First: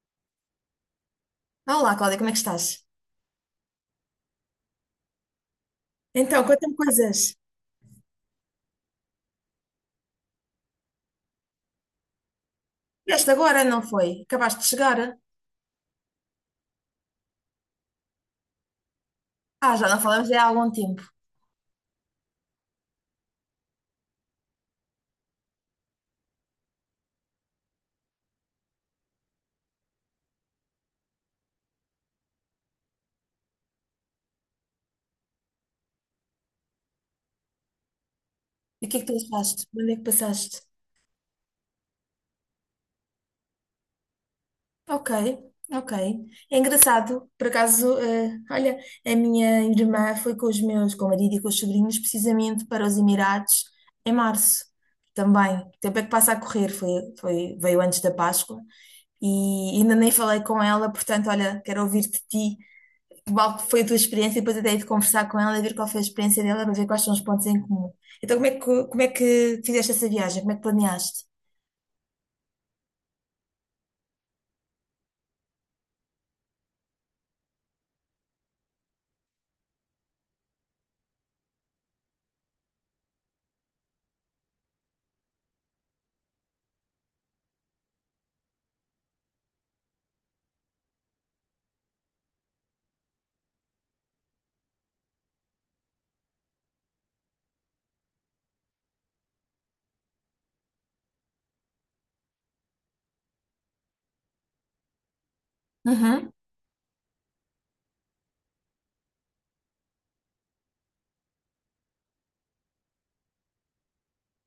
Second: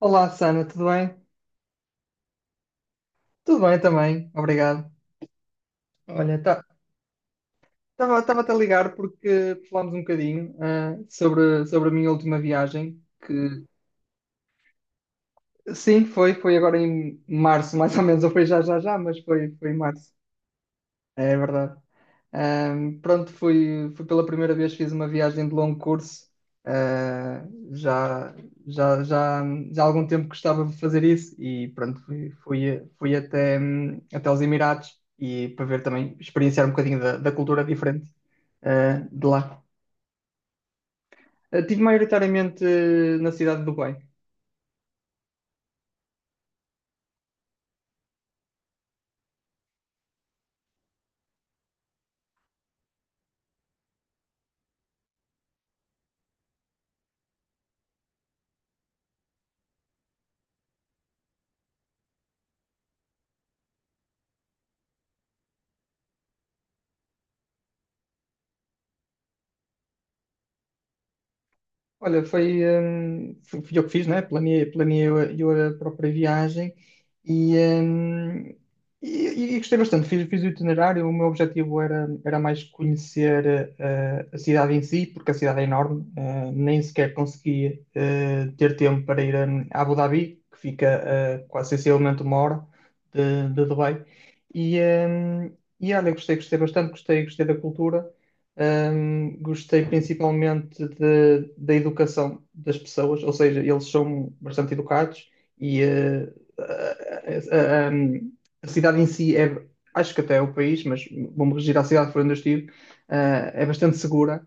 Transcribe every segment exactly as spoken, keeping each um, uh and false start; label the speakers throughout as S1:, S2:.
S1: Olá, Sana, tudo bem?
S2: Olá, Cláudia, como é que estás?
S1: Tudo bem também, obrigado. Olha,
S2: Então, conta-me coisas.
S1: estava-te a ligar porque falámos um bocadinho ah, sobre, sobre a minha última viagem,
S2: Vieste
S1: que
S2: agora, não foi? Acabaste de chegar?
S1: sim, foi, foi agora em março, mais ou menos, ou foi já já já, mas foi, foi em
S2: Ah, já não
S1: março,
S2: falamos há algum tempo.
S1: é verdade. Ahm, pronto, fui, fui pela primeira vez, fiz uma viagem de longo curso. Ah, já, já, já, já há algum tempo gostava de fazer isso e pronto, fui, fui, fui até, hum, até os Emirados e para ver também, experienciar um bocadinho da, da cultura diferente,
S2: E o que é que
S1: ah,
S2: tu
S1: de lá.
S2: achaste? Onde é que passaste?
S1: Ah, tive maioritariamente eh, na cidade de Dubai.
S2: Ok, ok. É engraçado, por acaso, eh, olha, a minha irmã foi com os meus, com o marido e com os sobrinhos, precisamente para os Emirados em março também. O tempo é que passa a correr, foi, foi, veio antes da Páscoa e ainda nem falei com ela, portanto, olha, quero ouvir de ti qual foi a tua experiência e depois até ir de conversar com ela e ver qual foi a experiência dela para ver quais são os pontos em comum. Então, como é que, como é que fizeste essa viagem? Como é que planeaste?
S1: Olha, foi, hum, fui fui eu que fiz, né? Planeei, planeei eu, a eu a própria viagem e, hum, e, e gostei bastante. Fiz, fiz o itinerário. O meu objetivo era, era mais conhecer eh, a cidade em si, porque a cidade é enorme. eh, nem sequer consegui eh, ter tempo para ir hum, a Abu Dhabi, que fica eh, quase sensivelmente uma hora de, de Dubai. E, hum, e olha, gostei, gostei bastante, gostei, gostei da cultura. Hum, gostei principalmente de- da educação das pessoas, ou seja, eles são bastante educados e eh, a, a- a- um, a cidade em si é, acho que até é o país, mas vou-me regir à cidade por onde eu estive, eh, é bastante segura.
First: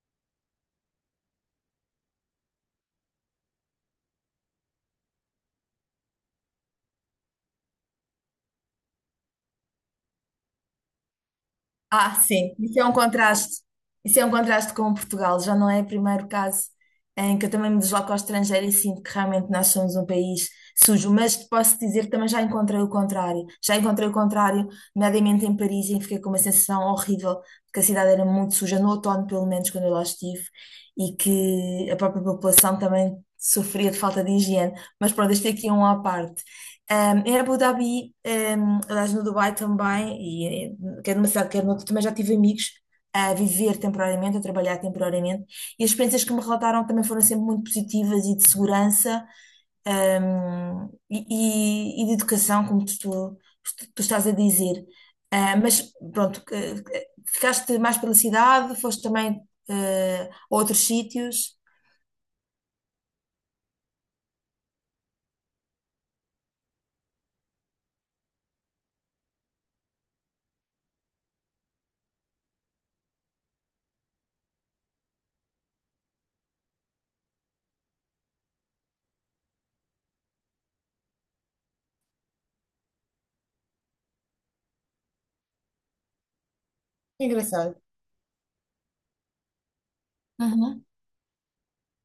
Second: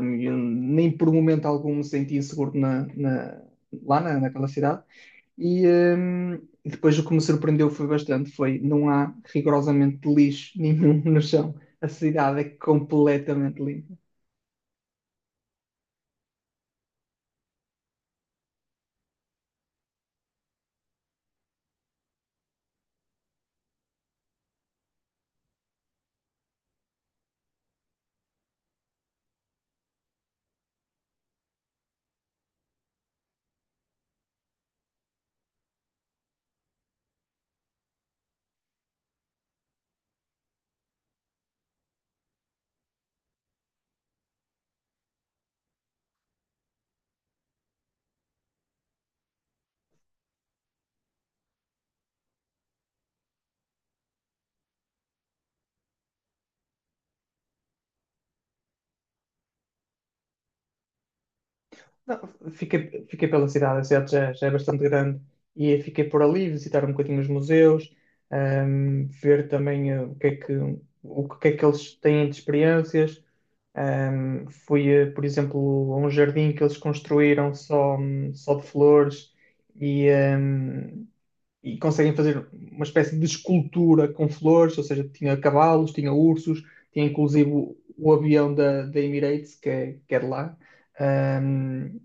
S1: hum, eu nem por um momento algum me senti inseguro na- na- lá na- naquela cidade. E, hum, e depois o que me surpreendeu foi bastante, foi não há rigorosamente lixo nenhum no chão. A
S2: Ah,
S1: cidade é
S2: sim, isso é um
S1: completamente
S2: contraste.
S1: limpa.
S2: Isso é um contraste com Portugal. Já não é o primeiro caso em que eu também me desloco ao estrangeiro e sinto que realmente nós somos um país sujo. Mas te posso dizer que também já encontrei o contrário. Já encontrei o contrário, nomeadamente em Paris, em que fiquei com uma sensação horrível de que a cidade era muito suja, no outono, pelo menos, quando eu lá estive, e que a própria população também sofria de falta de higiene. Mas pronto, este aqui é um à parte. Um, em Abu Dhabi, um, aliás, no Dubai também, quer numa cidade, quer noutra, também já tive amigos a viver temporariamente, a trabalhar temporariamente, e as experiências que me relataram também foram sempre muito positivas e de segurança, hum, e, e- e de educação, como tu, tu- tu estás a dizer. Ah, mas pronto, que- que- ficaste mais pela cidade, foste também eh, a outros sítios.
S1: Não, fiquei, fiquei pela cidade, a cidade já, já é bastante grande e fiquei por ali visitar um bocadinho os museus, ahm, ver também eh, o que é que, o que é que eles têm de experiências. Ahm, fui, eh, por exemplo, a um jardim que eles construíram só, hum, só de flores e, hum, e conseguem fazer uma espécie de escultura com flores, ou seja, tinha cavalos, tinha ursos, tinha inclusive o,
S2: Engraçado.
S1: o avião da, da Emirates, que é, que é de lá.
S2: Uhum.
S1: Ahm,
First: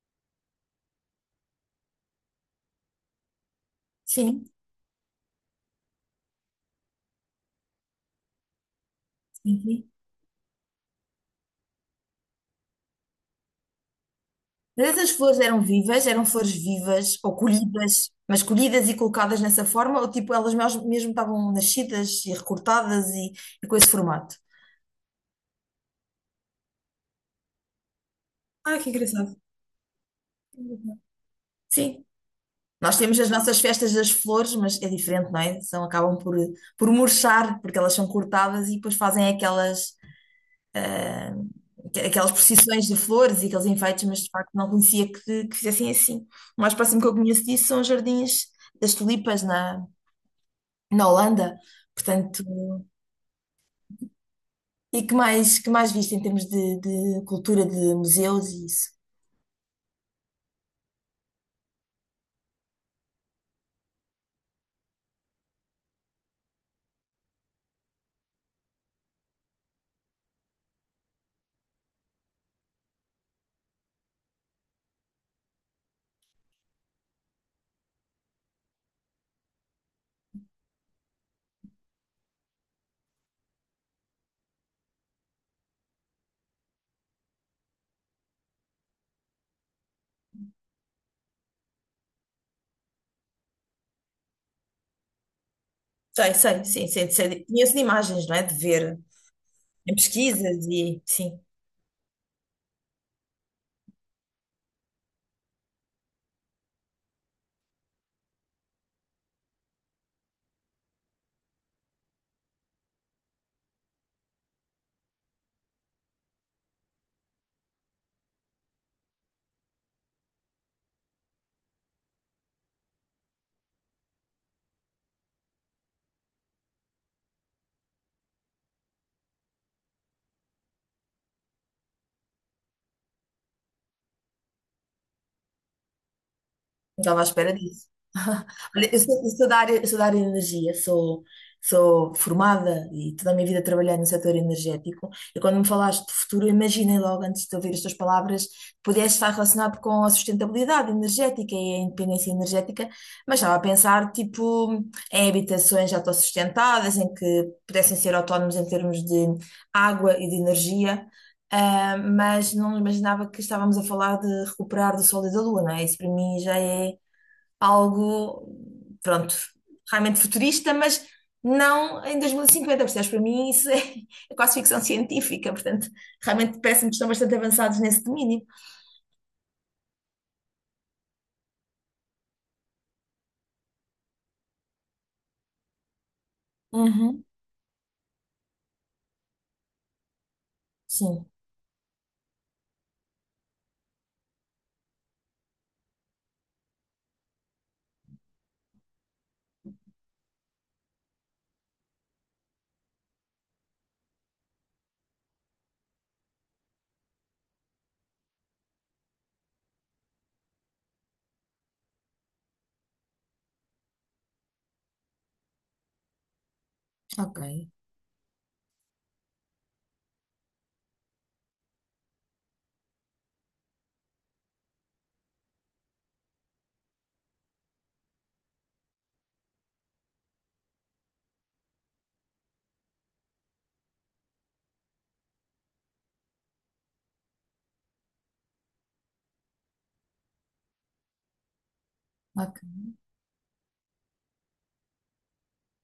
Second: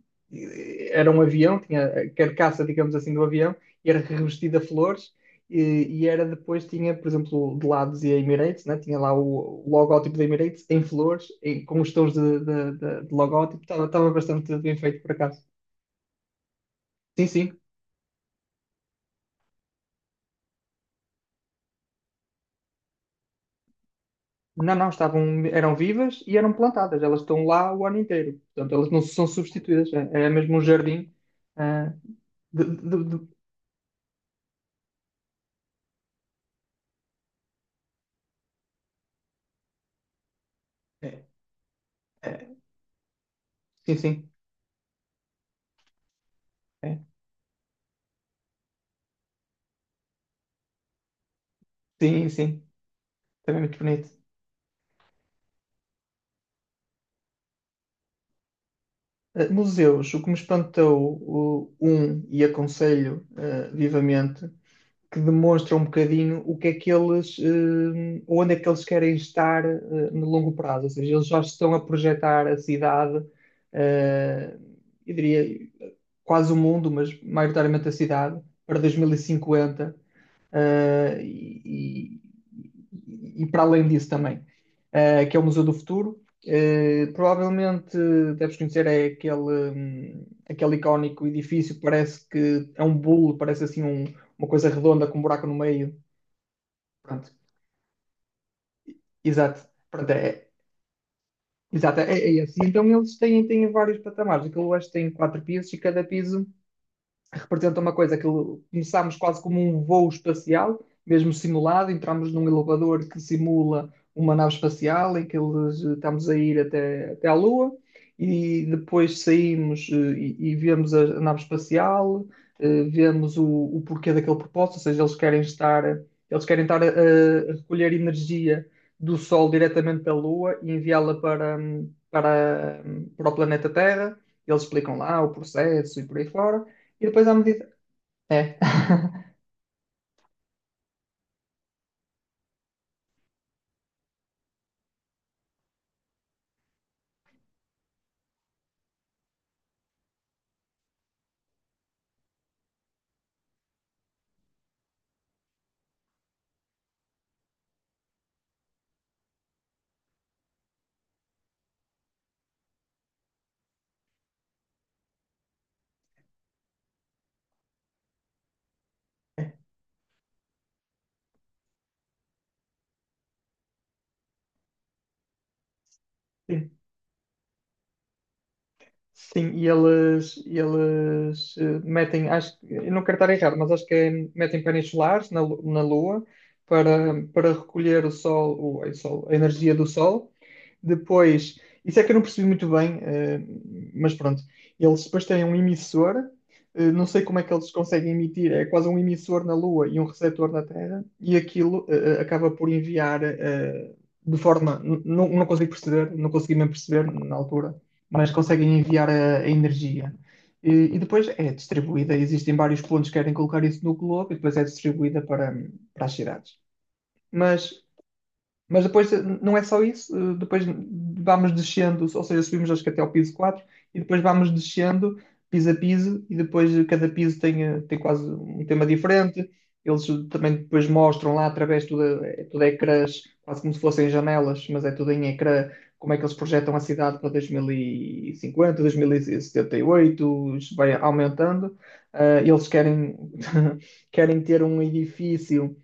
S1: era um avião, tinha a carcaça, digamos assim, do avião, e era
S2: Sim,
S1: revestida a flores, e, e era depois, tinha, por exemplo, de lá dizia Emirates, né? Tinha lá
S2: sim,
S1: o, o
S2: sim.
S1: logótipo da Emirates em flores, em- com os tons de, de, de, de logótipo, estava estava bastante bem
S2: Mas
S1: feito por
S2: essas flores
S1: acaso.
S2: eram vivas, eram flores vivas
S1: Sim,
S2: ou
S1: sim.
S2: colhidas, mas colhidas e colocadas nessa forma, ou tipo elas mes- mesmo estavam nascidas e recortadas e, e com esse formato?
S1: Não, não, estavam, eram vivas e eram plantadas. Elas estão lá o ano inteiro. Portanto,
S2: Ah,
S1: elas
S2: que
S1: não são
S2: engraçado.
S1: substituídas. É, é mesmo um jardim. ah,
S2: Sim.
S1: de-
S2: Nós
S1: de-
S2: temos
S1: de-
S2: as nossas festas das flores, mas é diferente, não é? São, acabam por, por murchar, porque elas são cortadas e depois fazem aquelas,
S1: é,
S2: aquelas
S1: é,
S2: procissões de flores e aqueles
S1: sim,
S2: enfeites, mas
S1: sim.
S2: de facto não conhecia que, que fizessem assim. O mais
S1: É.
S2: próximo que eu conheço disso são os jardins das tulipas na, na Holanda.
S1: Sim,
S2: Portanto.
S1: sim. Também é muito bonito.
S2: E que mais, que mais viste em termos de, de cultura, de museus e isso?
S1: Ah, museus, o que me espantou, o, um, e aconselho ah, vivamente, que demonstra um bocadinho o que é que eles, eh, onde é que eles querem estar eh, no longo prazo. Ou seja, eles já estão a projetar a cidade, eh, eu diria quase o mundo, mas maioritariamente a cidade, para dois mil e cinquenta, eh, e, e- e para além disso também, eh, que é o Museu do Futuro. Eh, provavelmente deves conhecer é aquele, hum, aquele icónico edifício que parece que é um bolo, parece assim um- uma coisa redonda com um buraco no meio.
S2: Sei, sei, sim, sim,
S1: Pronto,
S2: sei, conheço de imagens, não é? De ver
S1: exato.
S2: em
S1: Pronto, é,
S2: pesquisas e sim.
S1: exato, é, é esse. Então eles têm, têm vários patamares. Aquilo acho que tem quatro pisos e cada piso representa uma coisa que começámos quase como um voo espacial, mesmo simulado, entramos num elevador que simula uma nave espacial em que eles eh, estamos a ir até, até à Lua e depois saímos eh, e, e vemos a, a nave espacial, eh, vemos o, o porquê daquele propósito, ou seja, eles querem estar, eles querem estar a, a recolher energia do Sol diretamente da Lua e enviá-la para, hum, para, hum, para o planeta Terra. Eles explicam lá o processo e por aí fora.
S2: Não
S1: E
S2: estava à
S1: depois à
S2: espera
S1: medida.
S2: disso.
S1: É.
S2: Olha, eu sou, eu sou da área, eu sou da área de energia, sou, sou formada e toda a minha vida trabalhei no setor energético. E quando me falaste de futuro, eu imaginei logo, antes de ouvir as tuas palavras, que pudesse estar relacionado com a sustentabilidade energética e a independência energética, mas estava a pensar, tipo, em habitações autossustentadas, em que pudessem ser autónomos em termos de água e de energia. Ah, mas não imaginava que estávamos a falar de recuperar do Sol e da Lua, não é? Isso para mim já é algo, pronto, realmente futurista, mas não em dois mil e cinquenta, percebes? Para mim isso é, é quase ficção científica, portanto, realmente
S1: Sim,
S2: parece-me que estão bastante avançados nesse domínio.
S1: Sim, e eles, e eles eh, metem, acho, que- eu não quero estar errado, mas acho que é, metem painéis solares na, lu- na Lua para,
S2: Uhum.
S1: para recolher o sol, o, o sol, a energia do sol.
S2: Sim,
S1: Depois, isso é que eu não percebi muito bem, eh, mas pronto. Eles depois têm um emissor, eh, não sei como é que eles conseguem emitir, é quase um emissor na Lua e um receptor na Terra, e aquilo eh, eh, acaba por enviar eh, de forma. n- Não, não consigo perceber, não consegui mesmo perceber na altura, mas conseguem enviar a, a energia. E, e depois é distribuída, existem vários pontos que querem colocar isso no globo, e depois é distribuída para, para as cidades.
S2: ok.
S1: Mas mas depois eh, não é só isso, eh, depois vamos descendo, ou seja, subimos acho que até ao piso quatro e depois vamos descendo piso a piso e depois cada piso tem, eh, tem quase um tema diferente. Eles também depois mostram lá através de tudo, é tudo ecrãs, quase como se fossem janelas, mas é tudo em ecrã, como é que eles projetam a cidade para dois mil e cinquenta, dois mil e setenta e oito, isto vai aumentando. Eh,
S2: Ok.
S1: eles querem, querem ter um edifício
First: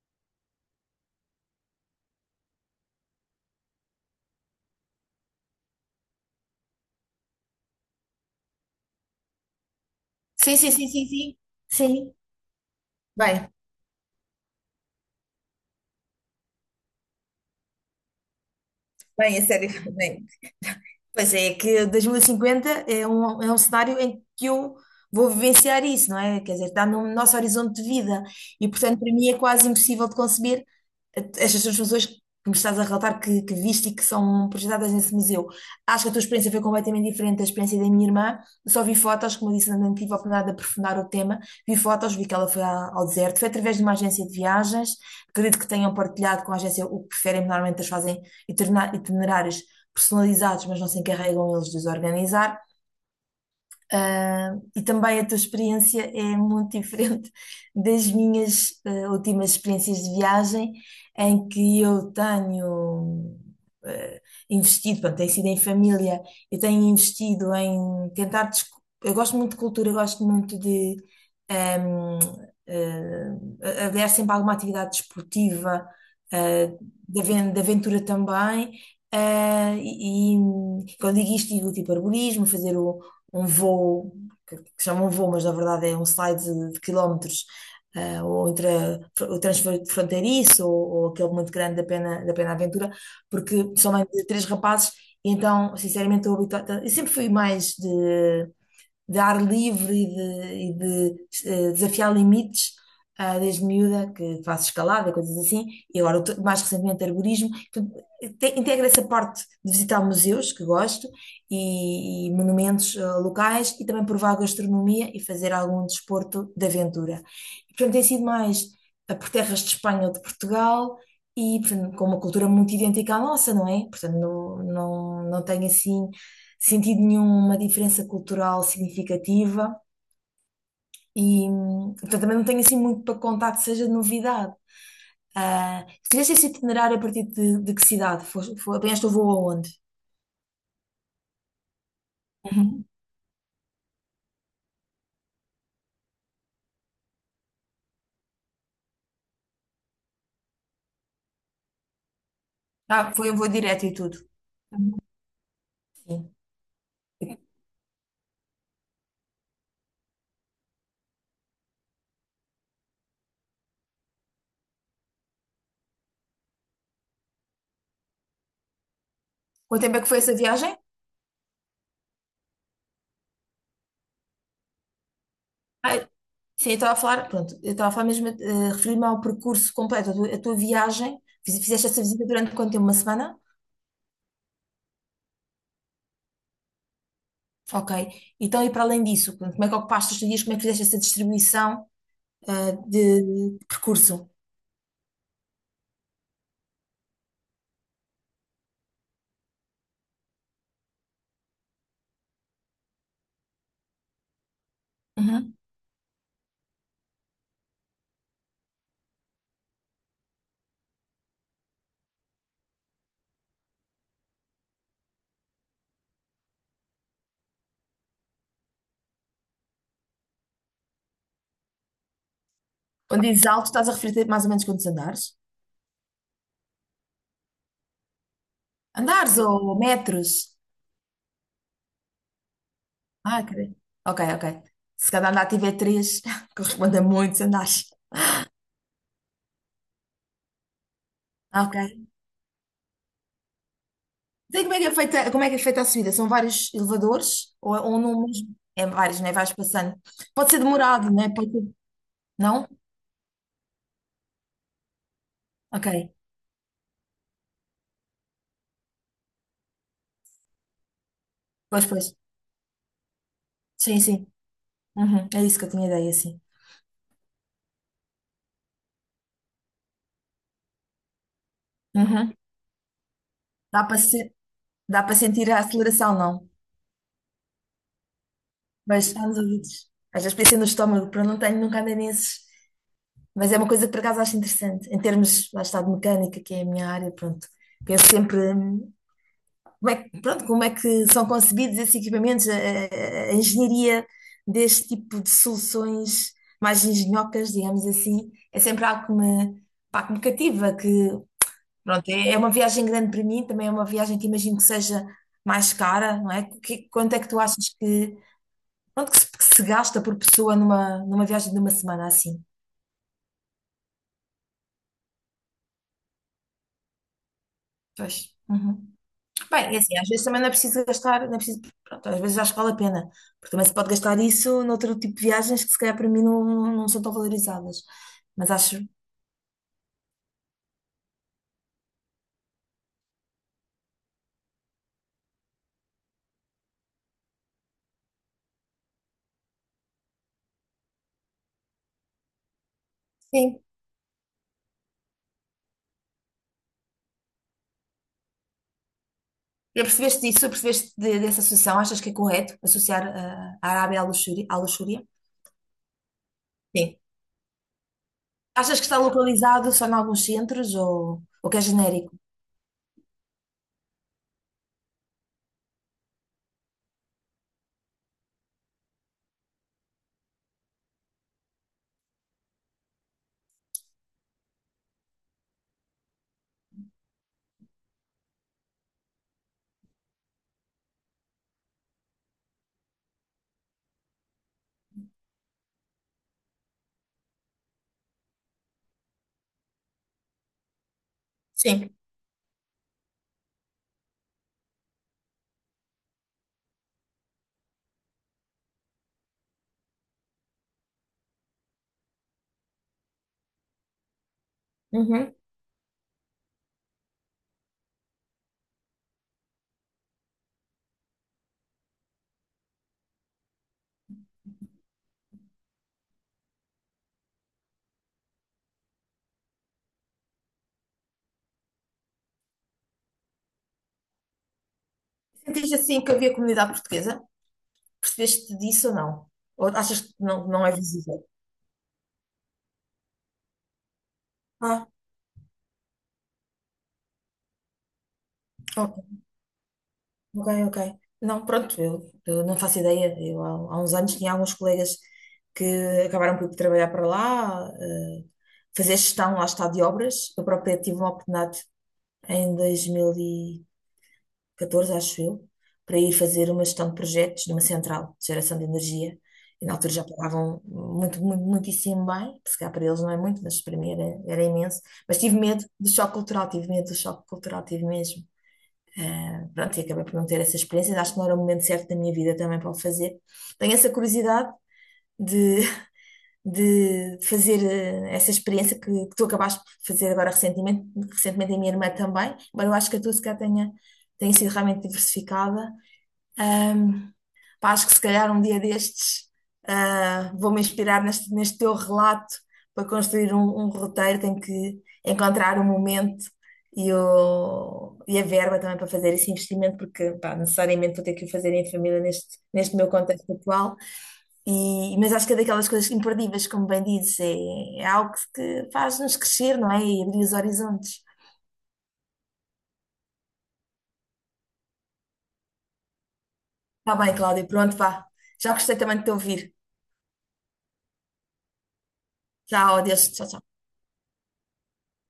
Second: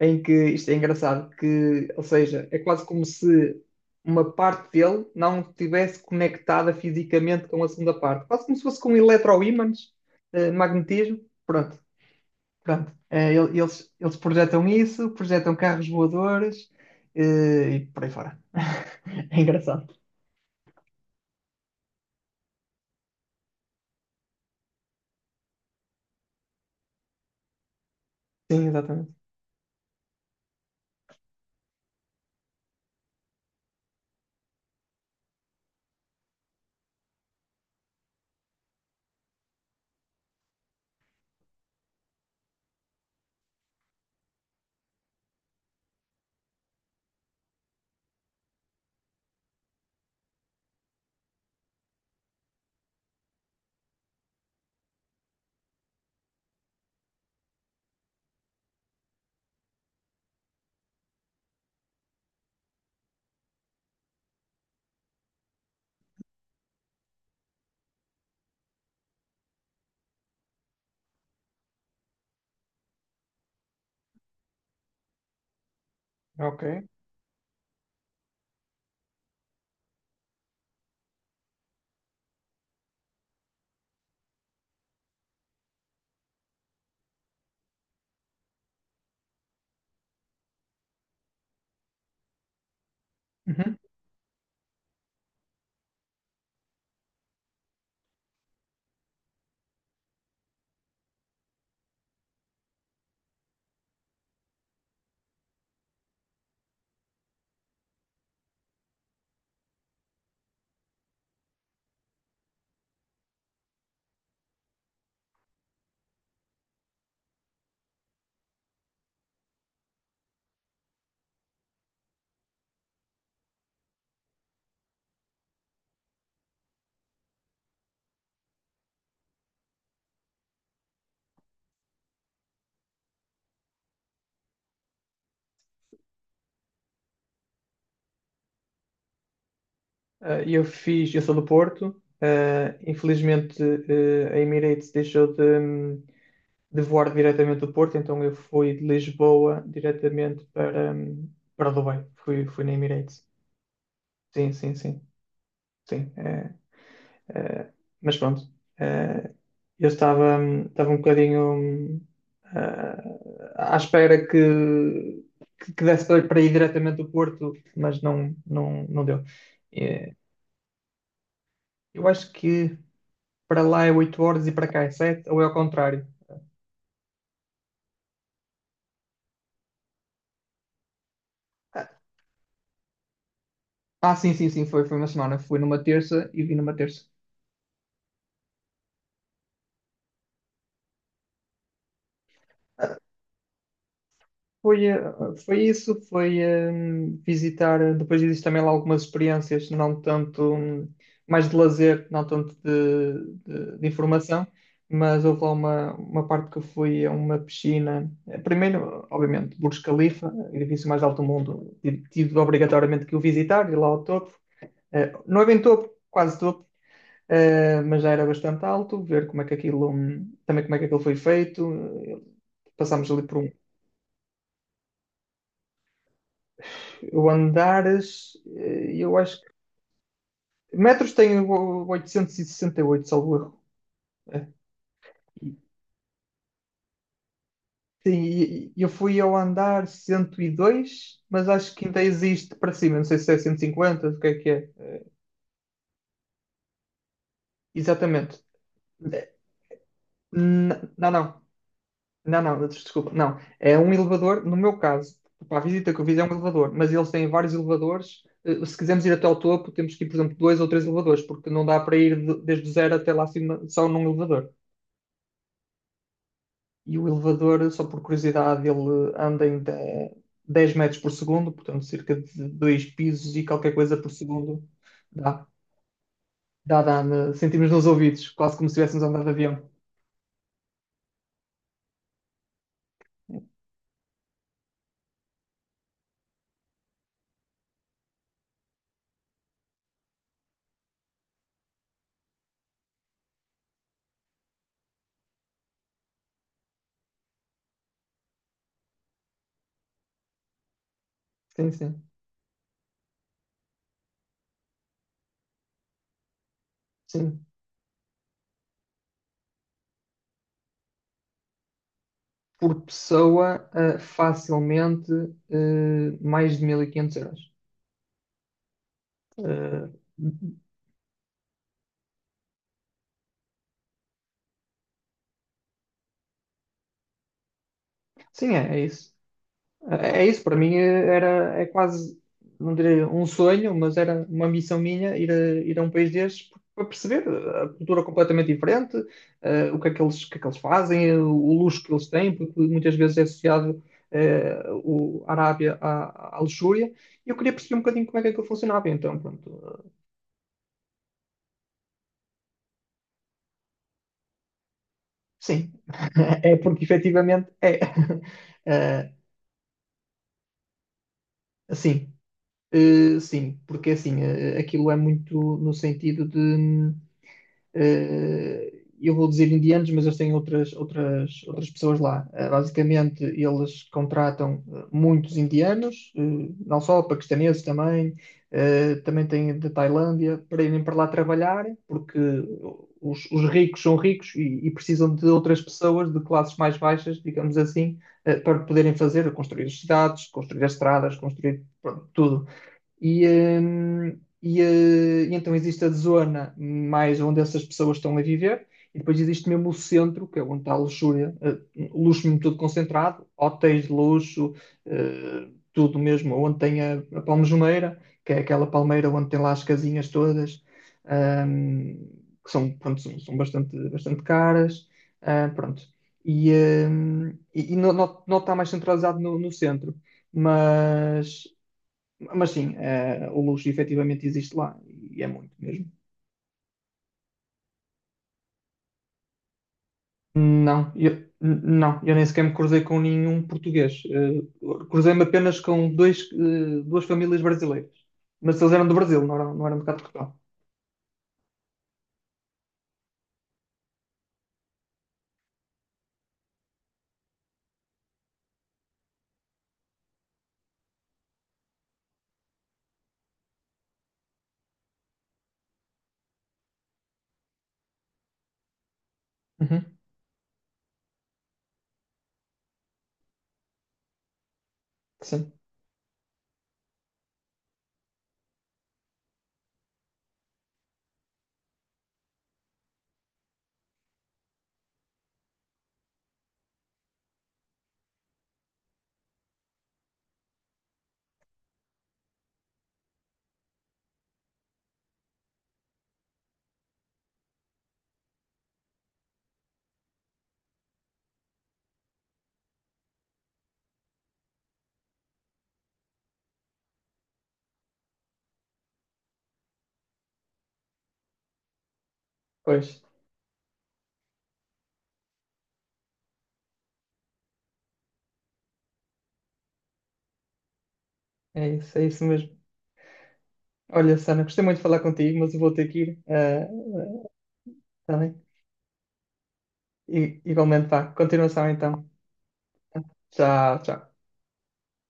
S1: em que isto é engraçado, que, ou seja, é quase como se uma parte dele não estivesse conectada fisicamente com a segunda parte, quase como se fosse com eletroímãs, eh,
S2: Sim, sim, sim, sim,
S1: magnetismo,
S2: sim.
S1: pronto,
S2: Sim.
S1: pronto. Eh,
S2: Bem.
S1: ele- eles, eles projetam isso, projetam carros voadores, eh, e por aí fora.
S2: Bem,
S1: É
S2: a sério,
S1: engraçado.
S2: bem. Pois é, que dois mil e cinquenta é um, é um cenário em que eu vou vivenciar isso, não é? Quer dizer, está no nosso horizonte de vida.
S1: Sim,
S2: E, portanto, para
S1: exatamente.
S2: mim é quase impossível de conceber eh, estas transformações que me estás a relatar que, que viste e que são projetadas nesse museu. Acho que a tua experiência foi completamente diferente da experiência da minha irmã. Eu só vi fotos, como eu disse, não tive a oportunidade de aprofundar o tema. Vi fotos, vi que ela foi à- ao deserto. Foi através de uma agência de viagens. Acredito que tenham partilhado com a agência o que preferem, normalmente eles fazem itinerar- itinerários personalizados, mas não se encarregam eles de os organizar. Ah, e também a tua experiência é muito diferente das minhas ah, últimas experiências de viagem, em que eu tenho ah, investido, pronto, tem sido em família, eu tenho investido em tentar. desco- Eu gosto muito de cultura, eu gosto muito de. ahm, ah, haver sempre alguma atividade desportiva, ah,
S1: Ok.
S2: de aven- de aventura também. ah, e, e quando digo isto, digo tipo arborismo, fazer um voo, que que chamam voo, mas na verdade é um slide de, de quilómetros, eh, ou entre a- o transfer fronteiriço, ou, ou aquele muito grande da Pena, da Pena Aventura, porque
S1: Uhum.
S2: são mais de três rapazes, e então, sinceramente, estou habituada. Eu sempre fui mais de de ar livre e de, e de, eh, desafiar limites, ah, desde miúda, que faço escalada, coisas assim, e agora eu tô- mais recentemente arborismo. Portanto, te- Integra essa parte de visitar museus, que gosto, e, e monumentos ah, locais, e também provar gastronomia e fazer algum desporto de aventura. E, portanto, tem sido mais ah, por terras de Espanha ou de Portugal, e portanto, com uma cultura muito idêntica à nossa, não é? Portanto, não, não, não tenho assim sentido nenhuma diferença cultural significativa e, hum, portanto, também não tenho assim muito para contar que seja de novidade. Ah, fizeste esse itinerário a partir de, de que cidade? Foste, foi, apanhaste o voo aonde?
S1: Eh, eu fiz, eu sou do Porto, eh,
S2: Uhum.
S1: infelizmente eh, a Emirates deixou de, de voar diretamente do Porto, então eu fui de Lisboa diretamente para, hum, para Dubai. Fui, fui na
S2: Ah,
S1: Emirates.
S2: foi um voo direto e tudo.
S1: Sim, sim, sim, sim.
S2: Sim.
S1: É, é, mas pronto, é, eu estava, hum, estava um bocadinho hum, ah, à espera que, que, que desse para para ir diretamente do Porto, mas não, não, não deu.
S2: Quanto tempo é que
S1: É,
S2: foi essa viagem?
S1: eu acho que para lá é oito horas e para cá é sete ou é ao
S2: Ah,
S1: contrário.
S2: sim, eu estava a falar, pronto, eu estava a falar mesmo, eh, referir-me ao percurso completo, a tua, a tua viagem. Fiz- fizeste essa visita durante quanto tempo? Uma semana?
S1: Ah, sim, sim, sim, foi, foi uma semana. Fui numa terça e vim numa terça.
S2: Ok. Então, e para além disso, pronto, como é que ocupaste os teus dias, como é que fizeste essa distribuição? Ah, de percurso.
S1: Foi, eh, foi isso, foi eh, visitar, depois existe também lá algumas experiências, não tanto, hum, mais de lazer, não tanto de, de- de informação, mas houve lá
S2: Uhum.
S1: uma, uma parte que eu fui a uma piscina. Eh, primeiro, obviamente, Burj Khalifa, edifício mais alto do mundo, tive tive obrigatoriamente que o visitar, ir lá ao topo. Eh, não é bem topo, quase topo, eh, mas já era bastante alto, ver como é que aquilo, hum, também como é que aquilo foi feito, eh, passámos ali
S2: Quando
S1: por
S2: dizes
S1: um.
S2: alto, estás a referir-te mais ou menos quantos andares?
S1: Eu andares, eh, eu
S2: Andares
S1: acho que.
S2: ou metros?
S1: Metros tem o oitocentos e sessenta e oito, salvo
S2: Ah, ok.
S1: erro.
S2: Ok, ok.
S1: É.
S2: Se cada andar tiver três, corresponde a muitos andares.
S1: Sim, e- e eu fui ao andar cento e dois, mas
S2: Ah,
S1: acho que ainda
S2: ok.
S1: existe para cima. Não sei se é cento e cinquenta, o que é que
S2: Então, e
S1: é.
S2: como é que é
S1: Eh,
S2: feita, como é que é feita, a subida? São vários elevadores ou, é- ou num
S1: Exatamente.
S2: mesmo? É vários, né?
S1: Eh,
S2: Vais passando. Pode ser
S1: n- Não,
S2: demorado, né?
S1: não.
S2: Pode ser-
S1: Não, não,
S2: Não?
S1: desculpa. Não. É um elevador, no meu caso, para a visita que eu
S2: Ok.
S1: fiz é um elevador, mas eles têm vários elevadores. Eh, Se quisermos ir até ao topo, temos que ir, por exemplo, dois ou três elevadores, porque não dá
S2: Pois,
S1: para
S2: pois.
S1: ir de- desde o zero até lá acima só
S2: Sim,
S1: num
S2: sim.
S1: elevador.
S2: Uhum. É isso que eu tinha ideia, sim.
S1: E o elevador, só por curiosidade, ele anda em de- dez metros por segundo, portanto, cerca
S2: Uhum.
S1: de dois pisos e qualquer
S2: Dá
S1: coisa
S2: para
S1: por
S2: se...
S1: segundo.
S2: Dá para
S1: Dá,
S2: sentir a aceleração, não?
S1: dá, dá, né? Sentimos nos ouvidos, quase como se estivéssemos a
S2: Mas
S1: andar de
S2: estamos
S1: avião.
S2: unidos. Às vezes pensei no estômago, porque não tenho, nunca andei nesses. Mas é uma coisa que por acaso acho interessante. Em termos, lá está, de mecânica, que é a minha área, pronto. Penso sempre hum, como é, que- pronto, como é que são concebidos esses equipamentos, a, a- a engenharia deste tipo de soluções mais engenhocas, digamos assim, é sempre algo que me, pá, que me cativa, que
S1: Sim, sim.
S2: pronto, é, é uma viagem grande para mim, também é uma viagem que imagino que seja mais cara, não é? Que- quanto é que tu
S1: Sim.
S2: achas que Pronto, que se, que se gasta por pessoa numa, numa viagem de uma semana assim.
S1: Por pessoa, eh, facilmente, eh, mais de mil e quinhentos euros.
S2: Pois. Uhum. Bem, é
S1: Eh,
S2: assim, às vezes também não é preciso gastar, não é preciso, pronto, às vezes acho que vale a pena, porque também se pode gastar isso noutro tipo de viagens que se calhar para mim não, não são tão valorizadas. Mas
S1: sim, é,
S2: acho,
S1: é isso. É isso, para mim eh, era, é quase, não diria um sonho, mas era uma missão minha ir a, ir a um país destes para perceber a cultura completamente diferente, eh, o que é que eles, o que é que eles fazem, eh, o luxo que eles têm, porque muitas vezes é
S2: sim.
S1: associado eh, o, a Arábia à, à luxúria, e eu queria perceber um bocadinho como é que aquilo funcionava. Então, pronto,
S2: Já
S1: eh,
S2: percebeste disso? Percebeste de- dessa associação? Achas que é correto associar ah, a Arábia à luxúria, à luxúria?
S1: sim, é porque
S2: Sim.
S1: efetivamente é.
S2: Achas que está
S1: Eh,
S2: localizado só em alguns centros ou, ou que é
S1: assim,
S2: genérico?
S1: eh, sim, porque assim, eh, aquilo é muito no sentido de. hum, Uh, eu vou dizer indianos, mas eles têm outras, outras, outras pessoas lá. Uh, basicamente, eles contratam uh, muitos indianos, uh, não só paquistaneses também, uh, também têm da Tailândia, para irem para lá trabalhar, porque os, os ricos são ricos e, e, precisam de outras pessoas de classes mais baixas, digamos assim, uh, para poderem fazer, construir as cidades, construir as estradas, construir
S2: Sim.
S1: pronto, tudo. E, hum, e, eh, e então existe a zona mais onde essas pessoas estão a viver, e depois existe mesmo o centro, que é onde está a luxúria, eh, luxo mesmo tudo concentrado, hotéis de luxo,
S2: Uhum.
S1: eh, tudo mesmo, onde tem a, a Palmejoneira, que é aquela palmeira onde tem lá as casinhas todas, ahm, que são, pronto, são, são bastante, bastante caras, ah, pronto. E, ahm, e, e não, não, não está mais centralizado no no centro mas mas sim, eh, o luxo efetivamente existe lá e é muito
S2: Sentiste
S1: mesmo.
S2: assim que havia comunidade portuguesa? Percebeste disso ou não? Ou achas que não, não é
S1: Não, eu,
S2: visível?
S1: não, eu nem sequer me cruzei com nenhum português. Eh,
S2: Ah,
S1: cruzei-me apenas com dois, eh, duas famílias brasileiras. Mas eles eram do
S2: ok,
S1: Brasil, não eram, não eram de cá de Portugal.
S2: ok, ok. Não, pronto, eu, eu não faço ideia. Eu, há, há uns anos tinha alguns colegas que acabaram por ir trabalhar para lá, eh, fazer gestão, lá está, de obras. Eu própria tive uma oportunidade em dois mil e- catorze acho eu, para ir fazer uma gestão de projetos numa central de geração de energia. E na altura
S1: Uhum,
S2: já pagavam muito, muito, muitíssimo bem, se calhar para eles não é muito, mas para mim era, era, imenso. Mas tive
S1: sim,
S2: medo do choque cultural, tive medo do choque cultural, tive mesmo. Ah, pronto, e acabei por não ter essa experiência. Acho que não era o momento certo da minha vida também para o fazer. Tenho essa curiosidade de, de fazer eh, essa experiência que, que tu acabaste por fazer agora recentemente, recentemente a minha irmã também, mas eu acho que a tua se calhar tenha, tenha sido realmente diversificada. Ahm, Pá, acho que se calhar um dia destes, ah, vou-me inspirar neste, neste teu relato para construir um, um roteiro. Tenho que encontrar o momento e, o, e a verba também para fazer esse investimento, porque pá, necessariamente vou ter que o fazer em família neste, neste meu
S1: pois.
S2: contexto atual. E, mas acho que é daquelas coisas imperdíveis, como bem dizes, é, é algo que, que faz-nos crescer, não é? E abrir os horizontes.
S1: É isso, é isso mesmo. Olha, Sana, gostei muito de falar contigo, mas eu vou ter que ir. eh,
S2: Está bem, Cláudia, pronto, vá.
S1: tá bem?
S2: Já gostei também de te ouvir.
S1: E, igualmente, vá. Continuação então.
S2: Tchau, adeus, tchau, tchau.
S1: Tchau, tchau.